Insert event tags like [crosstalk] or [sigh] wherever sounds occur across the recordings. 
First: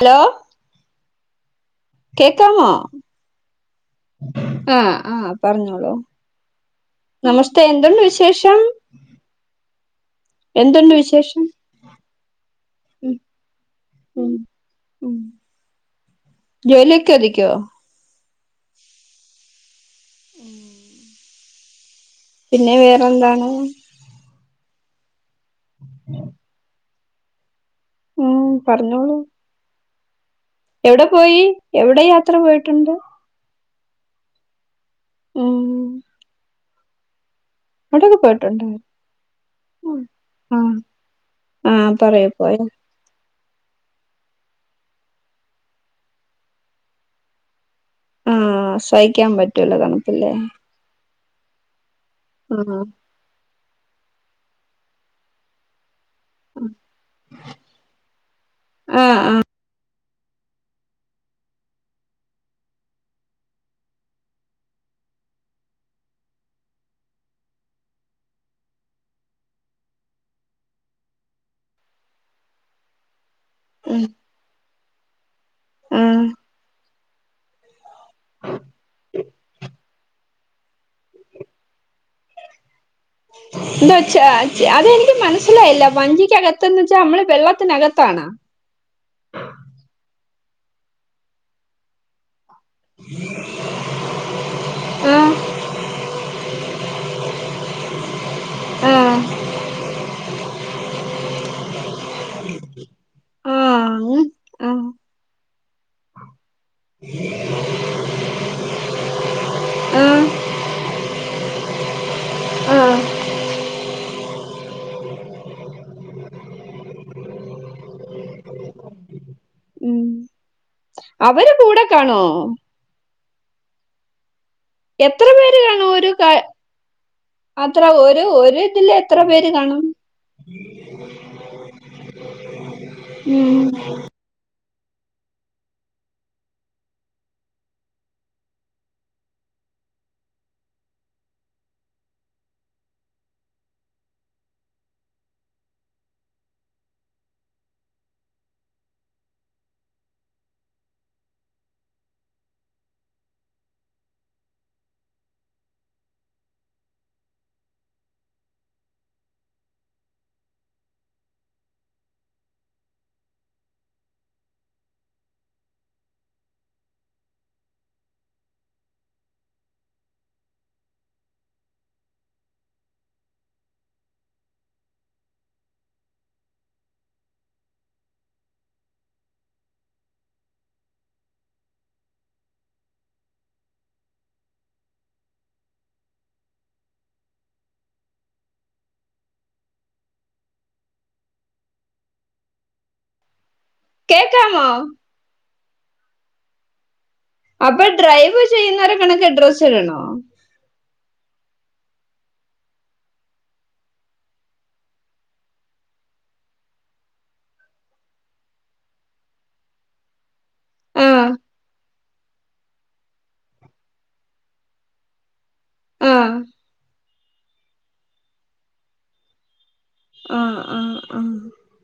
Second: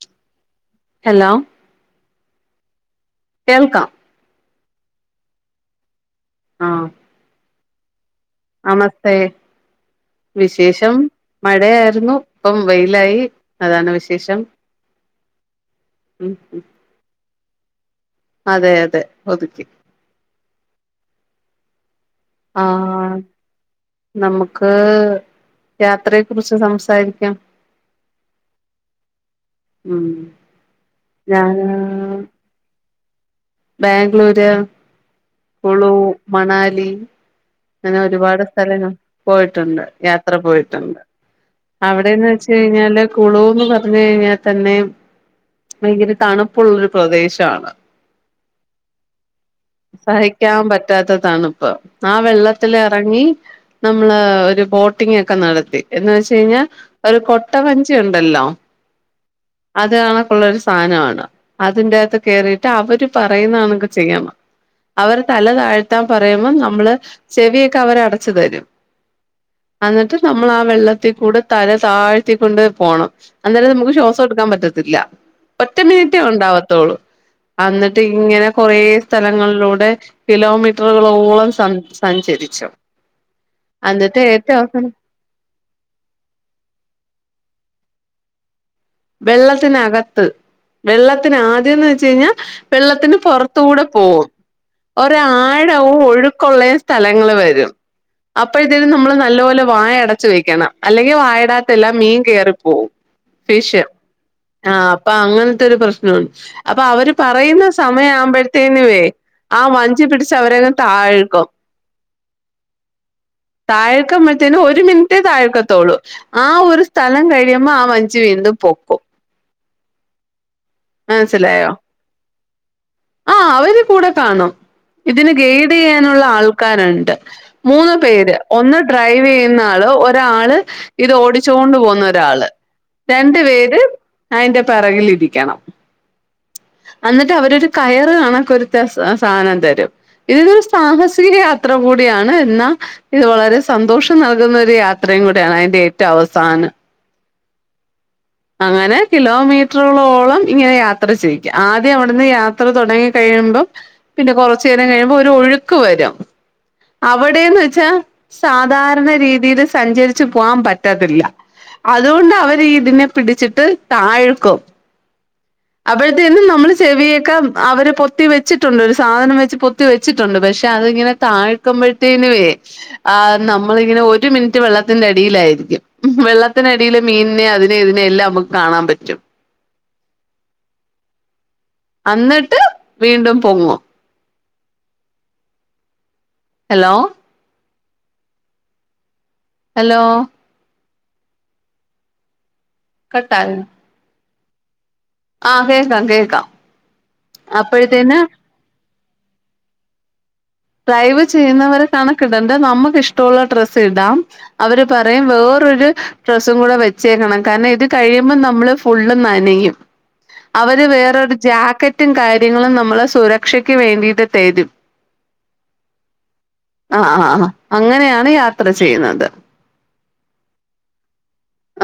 Hello. Hello. കേക്കാമോ? കേൾക്കാം. ആഹ് ആഹ് പറഞ്ഞോളൂ, ആഹ് നമസ്തേ എന്തുണ്ട് വിശേഷം? നമസ്തേ വിശേഷം എന്തുണ്ട് വിശേഷം മഴയായിരുന്നു ഇപ്പം ഉം വെയിലായി അതാണ് ഉം വിശേഷം ഉം ഉം ജോലിയൊക്കെ ഒതുക്കിയോ അതെ അതെ ഒതുക്കി [inaudible] പിന്നെ ആഹ് വേറെന്താണ് നമുക്ക് യാത്രയെ കുറിച്ച് ച്ച് സംസാരിയ്ക്കാം ഉം പറഞ്ഞോളൂ ഉം എവിടെ പോയി ഞാന് എവിടെ യാത്ര പോയിട്ടുണ്ട് ബാംഗ്ലൂര്, ഉം കുളു മണാലി അങ്ങനെ എവിടൊക്കെ ഒരുപാട് പോയിട്ടുണ്ട് സ്ഥലങ്ങൾ പോയിട്ടുണ്ട് യാത്ര ആഹ് പോയിട്ടുണ്ട് ആഹ് അവിടെന്ന് പറയൂ വെച്ച് പോയോ കഴിഞ്ഞാല് കുളൂന്ന് പറഞ്ഞു കഴിഞ്ഞാൽ തന്നെയും ഭയങ്കര തണുപ്പുള്ളൊരു പ്രദേശാണ് ആഹ് സഹിക്കാൻ പറ്റൂല തണുപ്പില്ലേ സഹിക്കാൻ പറ്റാത്ത തണുപ്പ് ആ ആഹ് വെള്ളത്തിലെറങ്ങി നമ്മള് ഒരു ബോട്ടിംഗ് ഒക്കെ നടത്തി എന്ന് വെച്ച് കഴിഞ്ഞാൽ ഒരു കൊട്ടവഞ്ചി ഉണ്ടല്ലോ ആഹ് ആഹ് അത് ആകൊളെളാരു സ് സ്ഥാനവാണ് അതിന്റെറകത്ത് കേറിയിട്ട് അവര് പറയുന്ന കണക്കെ ചെയ്യണം അവര് തല താഴ്ത്താൻ പറയുമ്പം നമ്മള് ചെവിയൊക്കെ അവര് അടച്ചു തരും അന്നിട്ട് നമ്മൾ ആ വെള്ളത്തിൽ കൂടെ തല താഴ്ത്തിക്കൊണ്ട് പോണം അന്നേരം നമുക്ക് ഉം ശ്വാസം എടുക്കാൻ പറ്റത്തില്ല ഒറ്റ മിനിറ്റേ ആഹ് ഉണ്ടാവാത്തുള്ളു അന്ന്ട്ട് ഇങ്ങനെ കൊറേ സ്ഥലങ്ങൾലൂടെ കിലോമീറ്ററ്കളോളം സംസാരിചരിച്ചു എന്ത് വച്ച അതെനിക്ക് മനസ്സിലായില്ല വഞ്ചിക്കകത്ത്ന്ന് വെച്ച നമ്മള് വെള്ളത്തിനകത്താണൊ വെള്ളത്തിനകത്ത് വെള്ളത്തിന് ആദ്യംന്ന് വെച്ച് കഴ്ഞ്ഞ വെള്ളത്തിന് പൊറത്ത് കൂടെ പോകും ആഹ് ഒരാഴവും ഒഴുക്കുള്ളേം സ്ഥലങ്ങള് വരും അപ്പഴത്തിന് ആഹ് നമ്മള് നല്ലപോലെ വായ അടച്ച് വെയ്ക്കണം അല്ലെങ്കി വായടാത്തെല്ലാം മീൻ കേറിപ്പോവും ഫിഷ് ആഹ് ആഹ് അപ്പൊ അങ്ങനത്തെ ഒരു പ്രശ്നാണ് അപ്പ അവര് പറയുന്ന സമയം ആവുമ്പത്തേനു ആ വഞ്ചി ആഹ് പിടിച്ച് അവരെ താഴ്ക്കും ആഹ് താഴ്ക്കുമ്പത്തിനും ഒരു മിൻറ്റേ താഴ്ക്കത്തൊള്ളു ആ ഒരു സ്ഥലം കഴിയുമ്പൊ ആഹ് വ ച്ചി വീണ്ടും പൊക്കും ഉം അവര് കൂട കാണോ ആഹ അവര് കൂട കാണും എത്ര ഇതിന് പേര് കാണും ഒരു ഗൈഡീയ്യാനുള്ള ക ആൾക്കാര്ണ്ട് അത്ര മൂന്ന് ഒരു പേര് ഒരു ഒന്ന് ഇതില് എത്ര പേര് ഡ്രൈവിയ്യ്ന്ന കാണും ആള് ഒ ഒരാള് ഇത് ഓടിച്ചോണ്ട് പോവ്ന്ന ഒരാള് രണ്ടു പേര് ഉം അയിന്റെ പെറകിലിരിയ്ക്കണം അന്നിട്ട് അവരൊരു കയറ് കണക്കൊരുത ആഹ് സാനം തരും ഇതൊരു സാഹസിക യാത്ര കൂടിയാണ് ഇന്ന ഇത് വളരെ സന്തോഷം നൽക്ന്ന ഒരു യാത്രിം കുടിയാണ് അയിൻ്റെ ഏറ്റൊ അവസാനം അങ്ങനെ കിലോമീറ്റുകളോളം അങ്ങനെ കിലോ മീറ്റ്രകളോളം യാത്ര ചെയ്യിക്ക ആദ്യം അവിടുന്ന് യാത്ര തുടങ്ങി കഴിയുമ്പൊ പിന്നെ കൊറ്ച്ചേരം കഴിയുമ്പം ഒരു ഒഴുക്ക് വരും അവിടേന്ന് വെച്ച സാധാര്ണ രീതീല് സഞ്ചരിച്ചു പോവാൻ പറ്റത്തില്ല അതുകൊണ്ട് അവര് ഇതിനെ പിടിച്ചിട്ട് താഴ്ക്കും അപ്പഴത്തിന് നമ്മളെ ചെവിയൊക്കെ അവര് പൊത്തി വെച്ചിട്ടുണ്ട് ഒരു സാധനം വെച്ച് പൊത്തി വെച്ചിട്ടുണ്ട് പക്ഷെ അതിങ്ങനെ താഴ്ക്കുമ്പഴ്ത്തീനുവേ ആഹ് നമ്മളി ഇങ്ങന ഒരു മിനിറ്റ് വെള്ളത്തിന്റെ അടിയിലായിരിക്കും വെള്ളത്തിനടിയില് മീൻനെ അത് ഇതിനെല്ലാം നമ്ക്ക് കാണാ പറ്റും അന്നിട്ട് വീണ്ടും പൊങ്ങും ഹലോ ഹലോ കട്ടായൊ കേക്കാമോ ആഹ് കേക്കാം കേക്കാം അപ്പൊ അപ്പോഴത്തേന് ഡ്രൈവ് ചെയ്യുന്നവരെ കണക്ക് ഡ്രസ്സ് ഇടണോ ഡ്രൈവ് ചെയ്യുന്നവരെ കണക്കിടണ്ട നമുക്ക് ഇഷ്ടള്ള ഡ്രസ്സ് ഇടാം അവര് പറയും വേറൊരു ഡ്രസ്സും കൂടെ വെച്ചേക്കണം കാര്ണം ഇത് കഴിയുമ്പൊ നമ്മള് ഫുള്ള് നനയും അവര് ആഹ് വേറൊര് ജാക്കറ്റും കാര്യങ്ങളും നമ്മള സുരക്ഷയ്ക്ക് വേണ്ടീട്ട് തരും ആഹ് ആഹ് ആഹ് അങ്ങനെയാണ് യാത്ര ചെയ്യ്ന്നത് ആഹ് ആഹ് ആഹ്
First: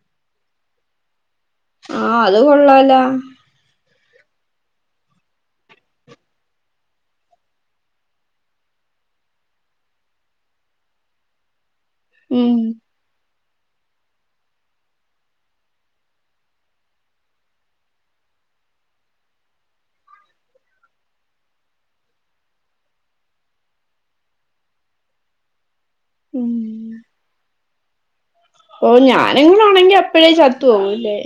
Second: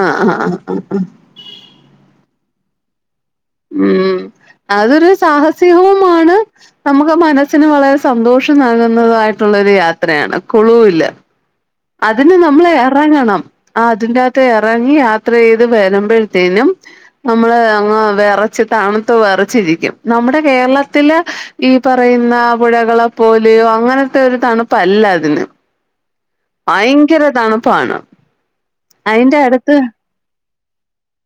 ആഹ് ആഹ് ആഹ് ആഹ് ആ അത് കൊള്ളാല്ലോ ഉം അതൊരു സാഹസികവുമാണ് നമുക്ക് മനസ്സിന് വളരെ സന്തോഷം നൽകുന്നതായിട്ടുള്ളൊരു യാത്രയാണ് കുളുവില്ല അതിന് ഉം നമ്മ്ളേയാ ഇറങ്ങണം ആ അതിന്റെകത്ത് ഇറങ്ങി യാത്ര ചെയ്ത് വരുമ്പഴത്തേനും നമ്മള് അ വിറച്ച് തണുത്ത വിറച്ചിരിക്കും നമ്മുടെ കേരളത്തില് ഈ പറയുന്ന പുഴകളെ പോലെയോ അങ്ങനത്തെ ഒരു തണുപ്പല്ല അതിന് ഉം ഭയങ്കര തണുപ്പാണ് ഓ അയിന്റെ ഞാനെങ്ങനു ആണെങ്കി അപ്പഴേ ചത്തു പോകൂല്ലേ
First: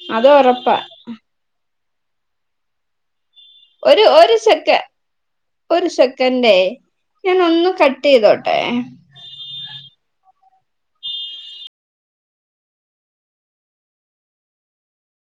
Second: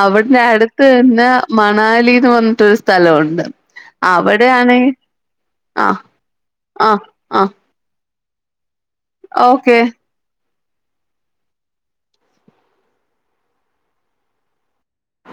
അവ്ട്ന്ന് ഒറപ്പാ എടത്ത് നിന്നാ മണാലീന്ന് പർഞ്ട്ടൊരു സ്ഥലമുണ്ട് ഒരു ഒരു സെക് അവിടെയാണെ ഒരു ആഹ് സെക്കന്റെയ് ആഹ് ഞാൻ ആഹ് ഒന്ന് കട്ട് ചെയ്തോട്ടേ ഓക്കെ